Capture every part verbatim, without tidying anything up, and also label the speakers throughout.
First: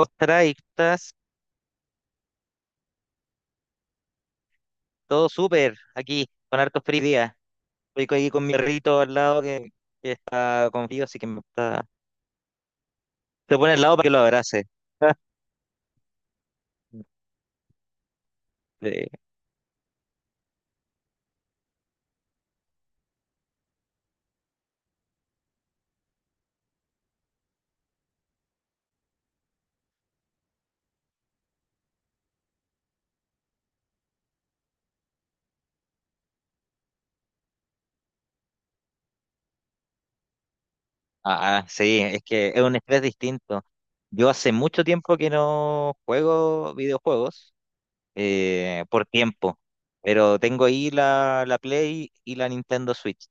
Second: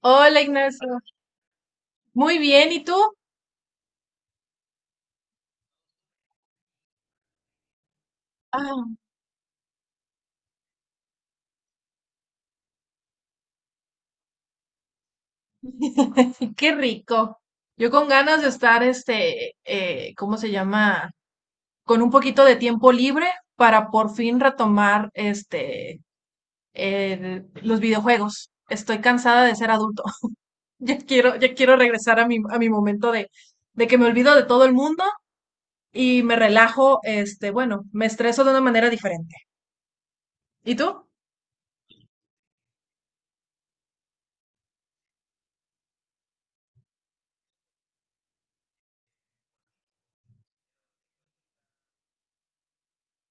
Speaker 1: Hola
Speaker 2: y
Speaker 1: Ignacio,
Speaker 2: estás
Speaker 1: muy bien, ¿y tú?
Speaker 2: todo súper aquí, con hartos frío hoy día. Estoy aquí con mi
Speaker 1: Ah,
Speaker 2: rito al lado que, que está con frío, así que me está. Se pone al lado para que lo abrace.
Speaker 1: y qué rico. Yo con ganas de estar,
Speaker 2: Sí.
Speaker 1: este, eh, ¿cómo se llama? Con un poquito de tiempo libre para por fin retomar, este, el- los videojuegos. Estoy cansada de ser adulto. Ya quiero, ya quiero regresar a mi, a mi momento de, de que me olvido de todo el mundo y me relajo, este, bueno, me estreso de una manera diferente. ¿Y tú?
Speaker 2: Ah, sí, es que es un estrés distinto. Yo hace mucho tiempo que no juego videojuegos eh, por tiempo, pero tengo ahí la, la Play y la Nintendo Switch,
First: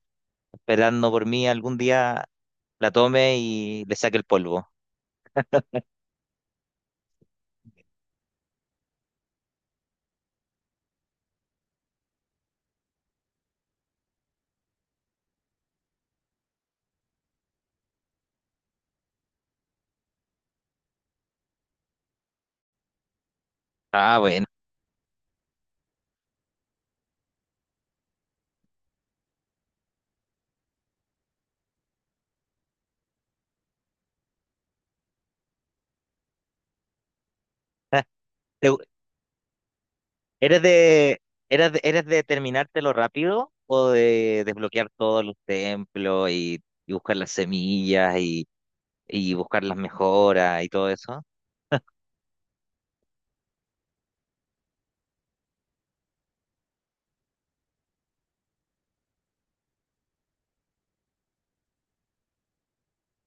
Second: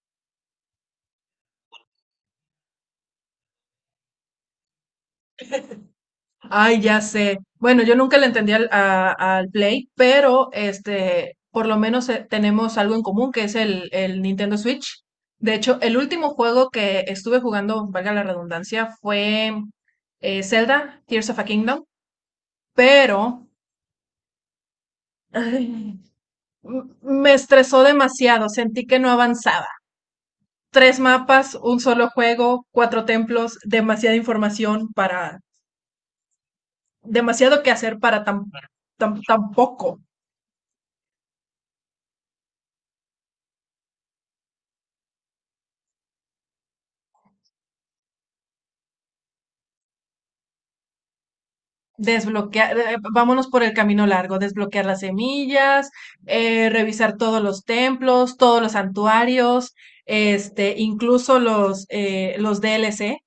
Speaker 2: esperando por mí algún día la tome y le saque el polvo.
Speaker 1: Ay, ya sé. Bueno, yo nunca le entendí al, a- al Play, pero este, por lo menos eh, tenemos algo en común, que es el, el Nintendo Switch. De hecho, el último juego que estuve jugando, valga la redundancia, fue eh, Zelda, Tears of a Kingdom, pero
Speaker 2: Ah, bueno.
Speaker 1: ay, m- me estresó demasiado, sentí que no avanzaba. Tres mapas, un solo juego, cuatro templos, demasiada información para, demasiado que hacer para tan,
Speaker 2: ¿Te,
Speaker 1: tan, tan poco.
Speaker 2: ¿Eres de, eres de, eres de terminártelo rápido o de desbloquear todos los templos y, y buscar las semillas y, y buscar las mejoras y todo eso?
Speaker 1: Desbloquear, eh, eh, vámonos por el camino largo, desbloquear las semillas, eh, revisar todos los templos, todos los santuarios, este, incluso los, eh, los D L C.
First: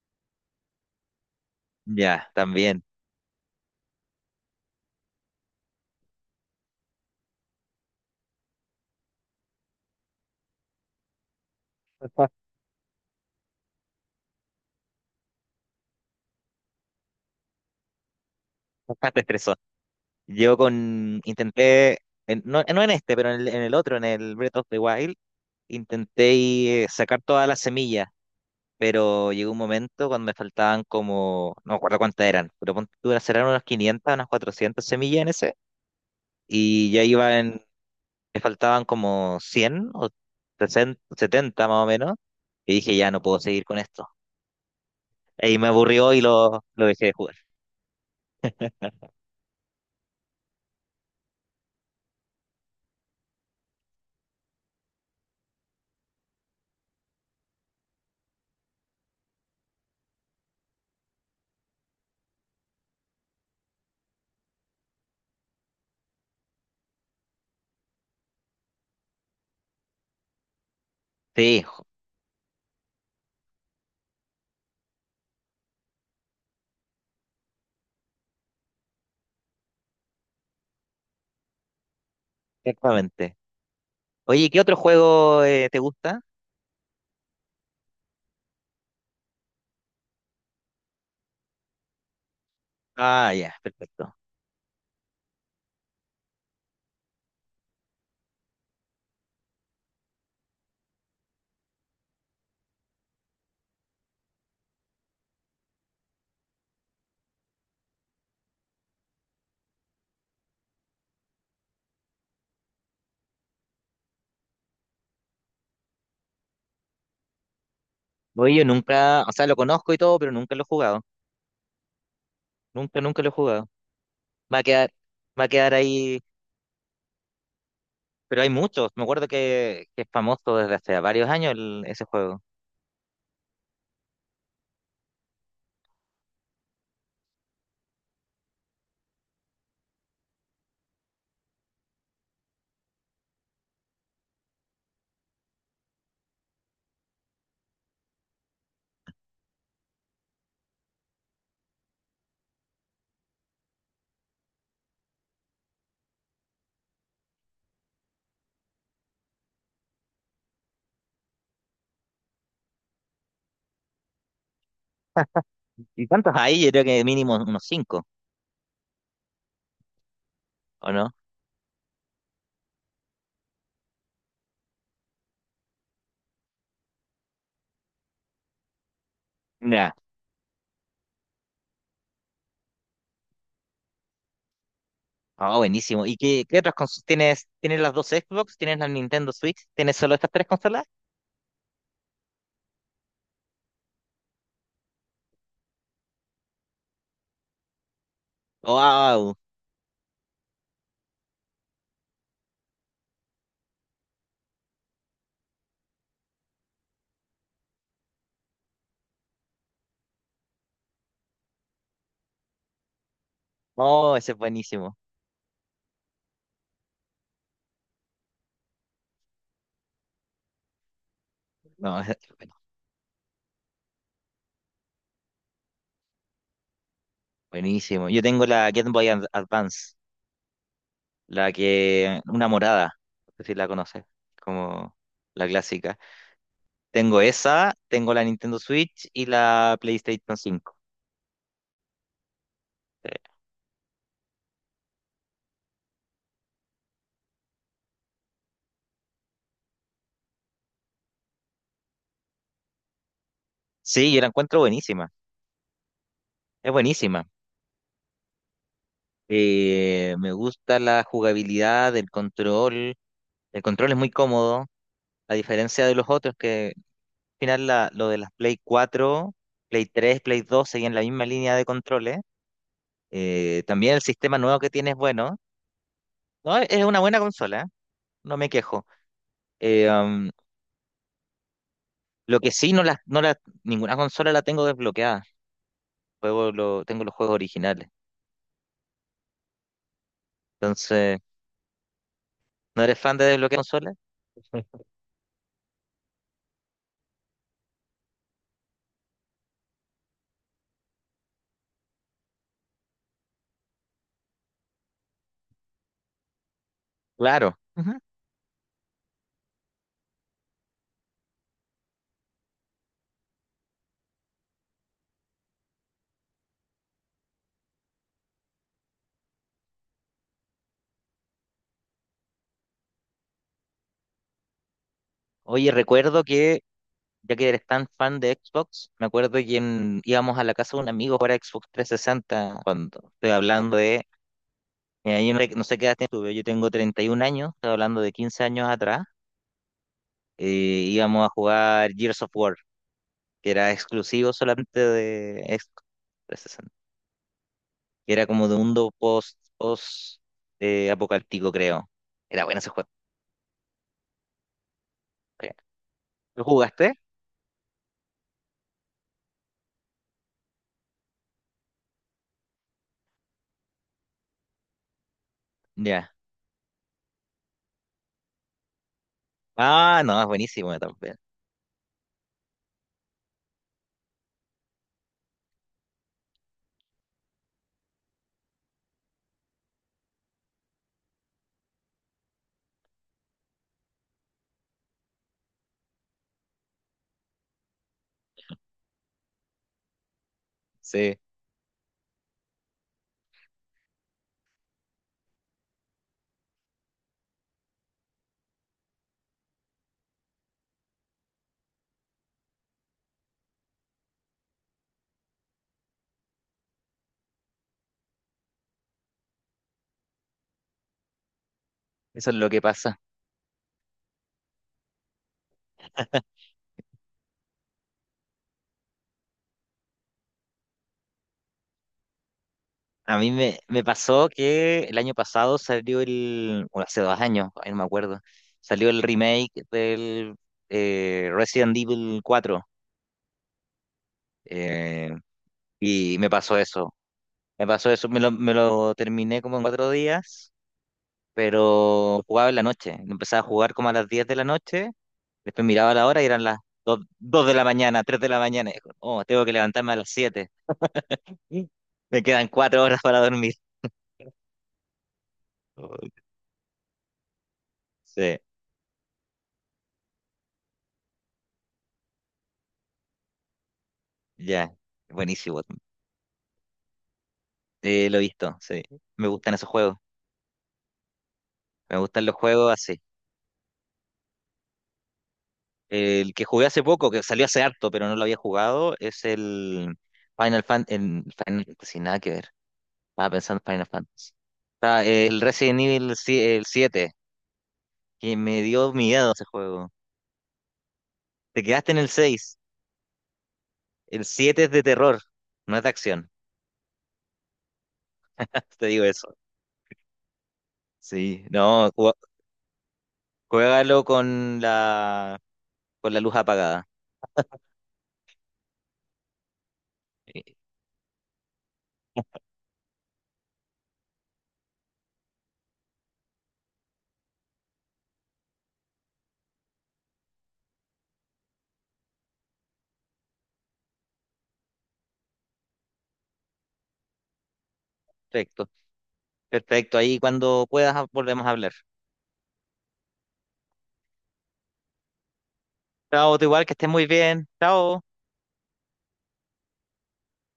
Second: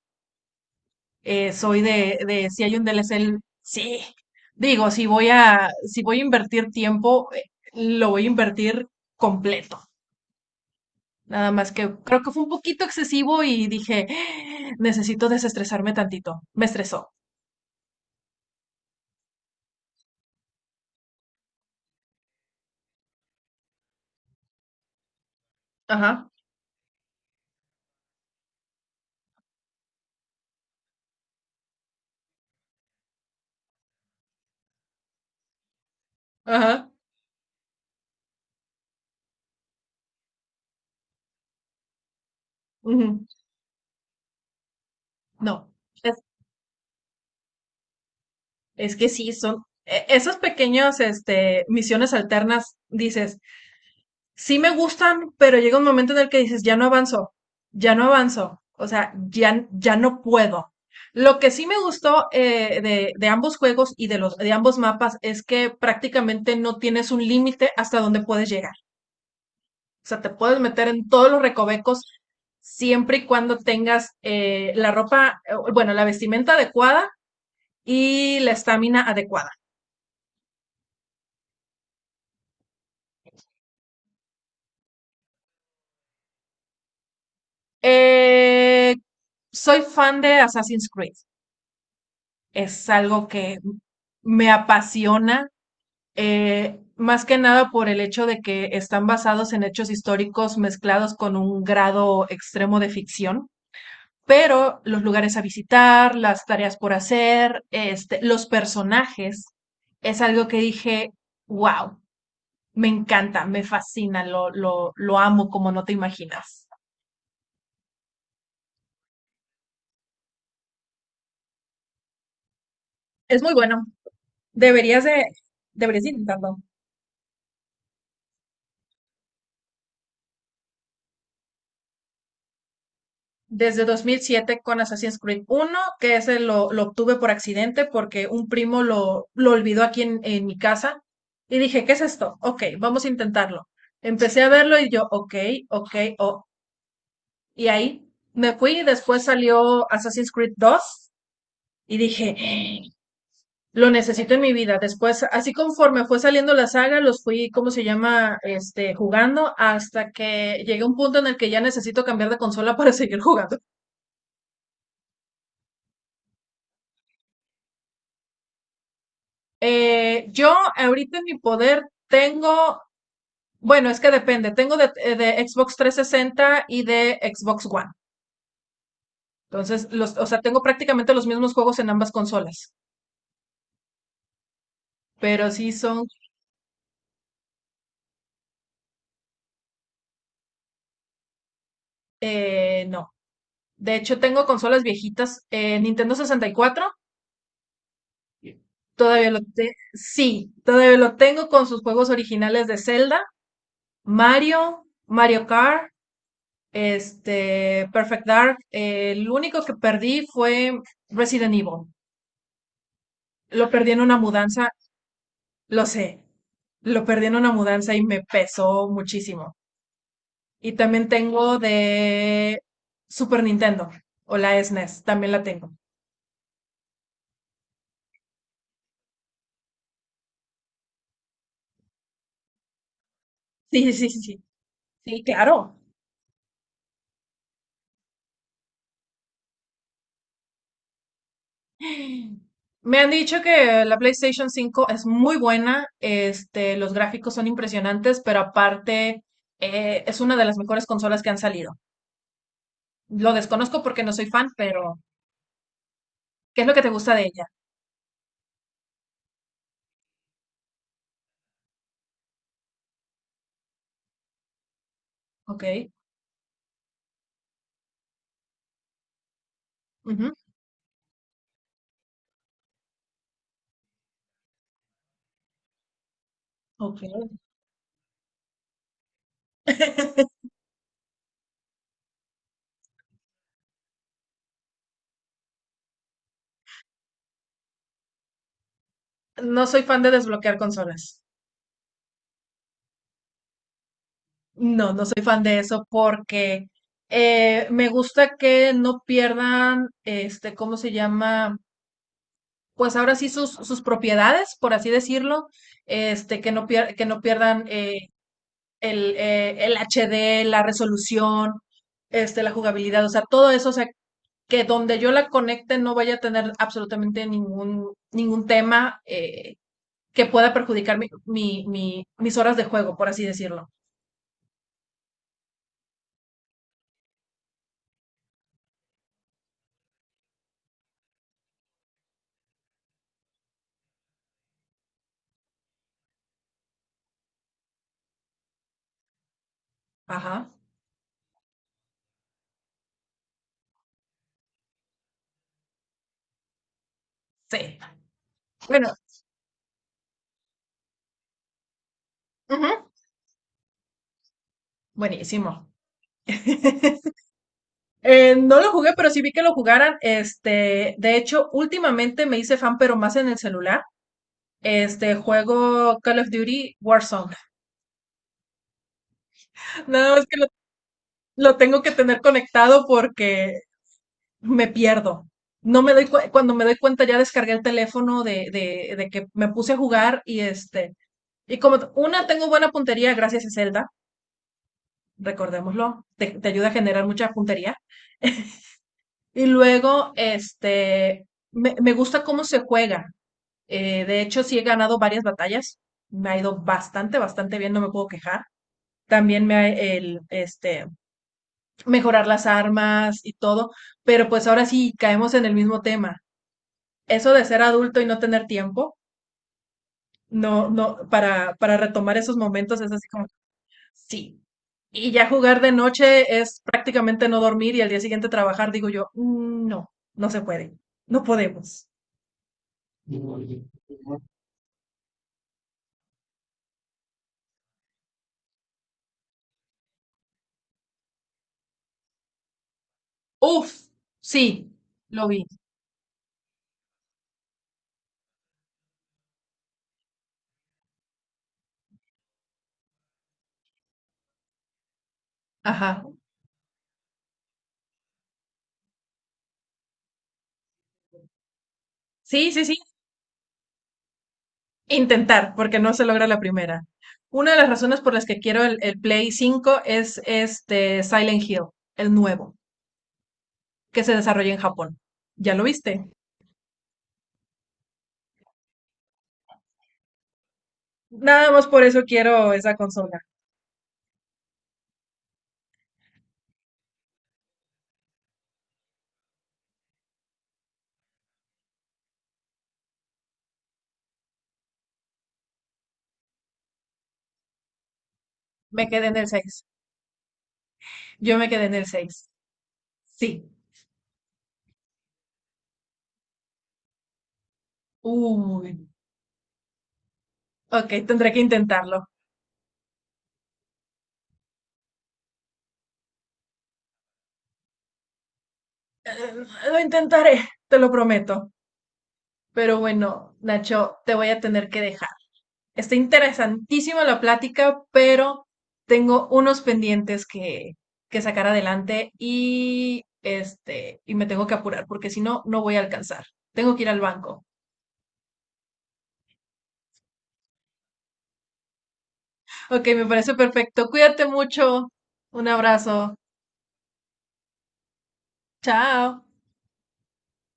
Speaker 1: Eh, soy de,
Speaker 2: Ya,
Speaker 1: de, si hay
Speaker 2: también.
Speaker 1: un D DLC, el- sí. Digo, si voy a, si voy a invertir tiempo, eh, lo voy a invertir completo. Nada más que creo que fue un poquito excesivo y dije, necesito desestresarme tantito. Me estresó.
Speaker 2: Bastante estresó. Yo con, intenté, en- no, no en este, pero en el, en el otro, en el Breath of the Wild,
Speaker 1: Ajá,
Speaker 2: intenté y, eh, sacar todas las semillas, pero llegó un momento cuando me faltaban como, no me acuerdo cuántas eran, pero ponte tú, serán unas quinientas unas cuatrocientas semillas en ese,
Speaker 1: ajá.
Speaker 2: y ya iban me faltaban como cien o sesenta setenta más o menos, y dije, ya no
Speaker 1: Ujú.
Speaker 2: puedo seguir con esto. Y
Speaker 1: No.
Speaker 2: me aburrió y lo, lo dejé de jugar.
Speaker 1: Es que sí, son e- esos pequeños, este, misiones alternas, dices, sí me gustan, pero llega un momento en el que dices, ya no avanzo, ya no avanzo, o sea, ya, ya no puedo. Lo que sí me gustó eh, de, de ambos juegos y de los de ambos mapas es que prácticamente no tienes un límite hasta donde puedes llegar. O sea, te puedes meter en todos los
Speaker 2: Sí, ju-
Speaker 1: recovecos siempre y cuando tengas eh, la ropa, eh, bueno, la vestimenta adecuada y la estamina adecuada.
Speaker 2: exactamente. Oye, ¿qué otro juego eh, te gusta?
Speaker 1: Eh, soy fan de Assassin's Creed. Es algo
Speaker 2: Ah, ya,
Speaker 1: que
Speaker 2: perfecto.
Speaker 1: me apasiona, eh, más que nada por el hecho de que están basados en hechos históricos mezclados con un grado extremo de ficción. Pero los lugares a visitar, las tareas por hacer, este, los personajes, es algo que dije, wow, me encanta, me fascina, lo, lo, lo amo como no te imaginas.
Speaker 2: Oye, yo nunca, o sea, lo conozco y todo, pero nunca lo he jugado. Nunca, nunca lo he
Speaker 1: Es muy
Speaker 2: jugado.
Speaker 1: bueno.
Speaker 2: Va a quedar,
Speaker 1: Deberías de,
Speaker 2: va a quedar
Speaker 1: deberías
Speaker 2: ahí,
Speaker 1: intentarlo.
Speaker 2: pero hay muchos. Me acuerdo que, que es famoso desde hace varios años el- ese juego.
Speaker 1: Desde dos mil siete con Assassin's Creed uno que ese lo, lo obtuve por accidente porque un primo lo, lo olvidó aquí en, en mi casa. Y dije, ¿qué es esto? Ok, vamos a intentarlo. Empecé a verlo y yo, ok, ok, oh. Y ahí me fui y después salió Assassin's Creed dos y dije, "¡Ah! Lo necesito en mi vida. Después, así conforme fue saliendo la saga, los fui, ¿cómo se llama? Este, jugando hasta que llegué a un punto en el que ya necesito cambiar de consola para seguir jugando.
Speaker 2: ¿Y cuántos hay? Yo creo que mínimo unos cinco,
Speaker 1: Eh, yo
Speaker 2: ¿o no?
Speaker 1: ahorita en mi poder tengo, bueno, es que depende, tengo de, eh, de Xbox trescientos sesenta y de Xbox One. Entonces,
Speaker 2: Ya.
Speaker 1: los, o sea, tengo prácticamente los mismos juegos en ambas consolas, pero
Speaker 2: Ah,
Speaker 1: sí
Speaker 2: buenísimo.
Speaker 1: son,
Speaker 2: ¿Y qué, qué otras consolas tienes? ¿Tienes las dos Xbox? ¿Tienes la Nintendo Switch? ¿Tienes solo estas tres consolas?
Speaker 1: eh, no. De hecho, tengo consolas viejitas, eh, Nintendo sesenta y cuatro, todavía
Speaker 2: ¡Wow!
Speaker 1: lo tengo, sí, todavía lo tengo con sus juegos originales de Zelda, Mario, Mario Kart, este, Perfect Dark. Eh, el único que perdí fue Resident Evil. Lo perdí en
Speaker 2: Oh,
Speaker 1: una
Speaker 2: ese es
Speaker 1: mudanza,
Speaker 2: buenísimo.
Speaker 1: lo sé, lo perdí en una mudanza y me pesó muchísimo. Y también tengo
Speaker 2: No, ese es bueno,
Speaker 1: de Super Nintendo o la S N E S, también la tengo.
Speaker 2: buenísimo. Yo tengo la Game Boy Ad- Advance, la que, una morada, no sé si la
Speaker 1: Sí,
Speaker 2: conoces,
Speaker 1: sí, sí, sí,
Speaker 2: como
Speaker 1: sí,
Speaker 2: la
Speaker 1: claro.
Speaker 2: clásica. Tengo esa, tengo la Nintendo Switch y la PlayStation cinco.
Speaker 1: Me han
Speaker 2: Eh,
Speaker 1: dicho que la PlayStation cinco es muy buena, este, los gráficos son impresionantes, pero aparte eh, es una de las mejores consolas que han salido. Lo desconozco porque no
Speaker 2: Sí, yo
Speaker 1: soy
Speaker 2: la
Speaker 1: fan,
Speaker 2: encuentro
Speaker 1: pero
Speaker 2: buenísima.
Speaker 1: ¿qué es
Speaker 2: Es
Speaker 1: lo que te gusta de
Speaker 2: buenísima.
Speaker 1: ella?
Speaker 2: Eh, me gusta la jugabilidad, el control. El control es muy cómodo. A diferencia
Speaker 1: Ok.
Speaker 2: de los otros, que al final la- lo de las Play cuatro, Play tres,
Speaker 1: Ujú,
Speaker 2: Play dos seguían la misma línea de controles. Eh, también el sistema nuevo que tiene es bueno. No, es
Speaker 1: ok.
Speaker 2: una buena consola, ¿eh? No me quejo. Eh, am, lo que sí, no la, no la, ninguna consola la tengo desbloqueada. Juego lo, tengo los juegos originales.
Speaker 1: No soy fan de desbloquear consolas.
Speaker 2: Entonces, ¿no eres fan de desbloquear consolas?
Speaker 1: No, no soy fan de eso porque eh, me gusta que no pierdan, este, ¿cómo se llama? Pues ahora sí sus, sus propiedades, por así decirlo, este, que no pier- que no
Speaker 2: Claro.
Speaker 1: pierdan
Speaker 2: Ujú.
Speaker 1: eh, el, eh, el H D, la resolución, este, la jugabilidad, o sea, todo eso, o sea, que donde yo la conecte no vaya a tener absolutamente ningún, ningún tema eh, que pueda perjudicar mi- mi- mi- mis horas de juego, por así decirlo.
Speaker 2: Oye, recuerdo que, ya que eres tan fan de Xbox, me acuerdo que en- íbamos a la casa de un amigo para Xbox trescientos sesenta cuando estoy hablando de. Mira, yo no, no sé qué edad tuve. Yo tengo treinta y treinta y un años, estoy hablando de quince años atrás.
Speaker 1: Ajá,
Speaker 2: eh, íbamos a jugar Gears of War, que era exclusivo solamente de Xbox trescientos sesenta,
Speaker 1: sí.
Speaker 2: que era como de un mundo
Speaker 1: Bueno,
Speaker 2: post, post eh, apocalíptico, creo. Era bueno ese
Speaker 1: ujú,
Speaker 2: juego. Sí.
Speaker 1: buenísimo.
Speaker 2: ¿Lo jugaste?
Speaker 1: Eh, no lo jugué, pero sí vi que lo jugaran. Este, de hecho, últimamente me hice fan, pero más en el celular. Este, juego
Speaker 2: Ya.
Speaker 1: Call of Duty Warzone.
Speaker 2: Ah,
Speaker 1: Nada
Speaker 2: no,
Speaker 1: más
Speaker 2: es
Speaker 1: que lo,
Speaker 2: buenísimo también.
Speaker 1: lo tengo que tener conectado porque me pierdo. No me doy cue- cuando me doy cuenta ya descargué el teléfono de, de, de que me puse a jugar y este, y como t- una tengo buena puntería gracias a Zelda. Recordémoslo, te, te ayuda a generar mucha puntería. Y luego,
Speaker 2: Sí,
Speaker 1: este, me, me gusta cómo se juega. Eh, de hecho, sí he ganado varias batallas. Me ha ido bastante, bastante bien, no me puedo quejar. También me ha, el, este, mejorar las armas y todo. Pero pues ahora sí caemos en el mismo tema. Eso de ser adulto y no tener tiempo, no, no, para, para retomar
Speaker 2: eso es
Speaker 1: esos
Speaker 2: lo que
Speaker 1: momentos es
Speaker 2: pasa.
Speaker 1: así como, sí. Y ya jugar de noche es prácticamente no dormir y al día siguiente trabajar, digo yo, "Mm, no, no se puede, no podemos.
Speaker 2: A mí me, me pasó que el año pasado salió el, o hace dos años, ay, no me acuerdo, salió el remake del eh, Resident Evil cuatro
Speaker 1: Uf, sí,
Speaker 2: eh,
Speaker 1: lo vi.
Speaker 2: y me pasó eso, me pasó eso, me lo, me lo terminé como en cuatro días, pero jugaba en la noche, empezaba a jugar como a las diez de la noche, después miraba
Speaker 1: Ajá.
Speaker 2: la hora y eran las dos dos de la mañana, tres de la mañana, y dijo, oh, tengo que levantarme a las siete. Me quedan
Speaker 1: Sí, sí, sí.
Speaker 2: cuatro horas para dormir.
Speaker 1: Intentar, porque no se
Speaker 2: Oh,
Speaker 1: logra la primera. Una de las razones por las que
Speaker 2: sí,
Speaker 1: quiero el, el Play cinco es este Silent Hill, el nuevo, que se desarrolla en
Speaker 2: ya,
Speaker 1: Japón. ¿Ya
Speaker 2: buenísimo.
Speaker 1: lo viste?
Speaker 2: Eh, lo he visto, sí. Me gustan esos juegos.
Speaker 1: Nada más por
Speaker 2: Me
Speaker 1: eso
Speaker 2: gustan los
Speaker 1: quiero
Speaker 2: juegos
Speaker 1: esa
Speaker 2: así.
Speaker 1: consola.
Speaker 2: El que jugué hace poco, que salió hace harto, pero no lo había jugado, es el Final Fan, el Final Fantasy, nada que ver. Estaba pensando en Final Fantasy. Está eh, el Resident Evil, si- el siete, que me
Speaker 1: Me
Speaker 2: dio
Speaker 1: quedé en el
Speaker 2: miedo ese
Speaker 1: seis.
Speaker 2: juego.
Speaker 1: Yo me
Speaker 2: Te
Speaker 1: quedé en el
Speaker 2: quedaste en el
Speaker 1: seis.
Speaker 2: seis.
Speaker 1: Sí.
Speaker 2: El siete es de terror, no es de acción.
Speaker 1: Uy.
Speaker 2: Te digo eso.
Speaker 1: Ok, tendré que
Speaker 2: Sí, no,
Speaker 1: intentarlo.
Speaker 2: ju- juégalo con la con la luz apagada.
Speaker 1: Eh, Lo intentaré, te lo prometo. Pero bueno, Nacho, te voy a tener que dejar. Está interesantísima la plática, pero tengo unos pendientes que, que sacar adelante y este, y me tengo que apurar porque si no, no voy a alcanzar. Tengo que ir al banco.
Speaker 2: Perfecto. Perfecto, ahí cuando puedas ah, volvemos a hablar.
Speaker 1: Ok, me parece perfecto. Cuídate mucho. Un abrazo.
Speaker 2: Chao, tú igual, que estés muy bien. Chao.
Speaker 1: Chao.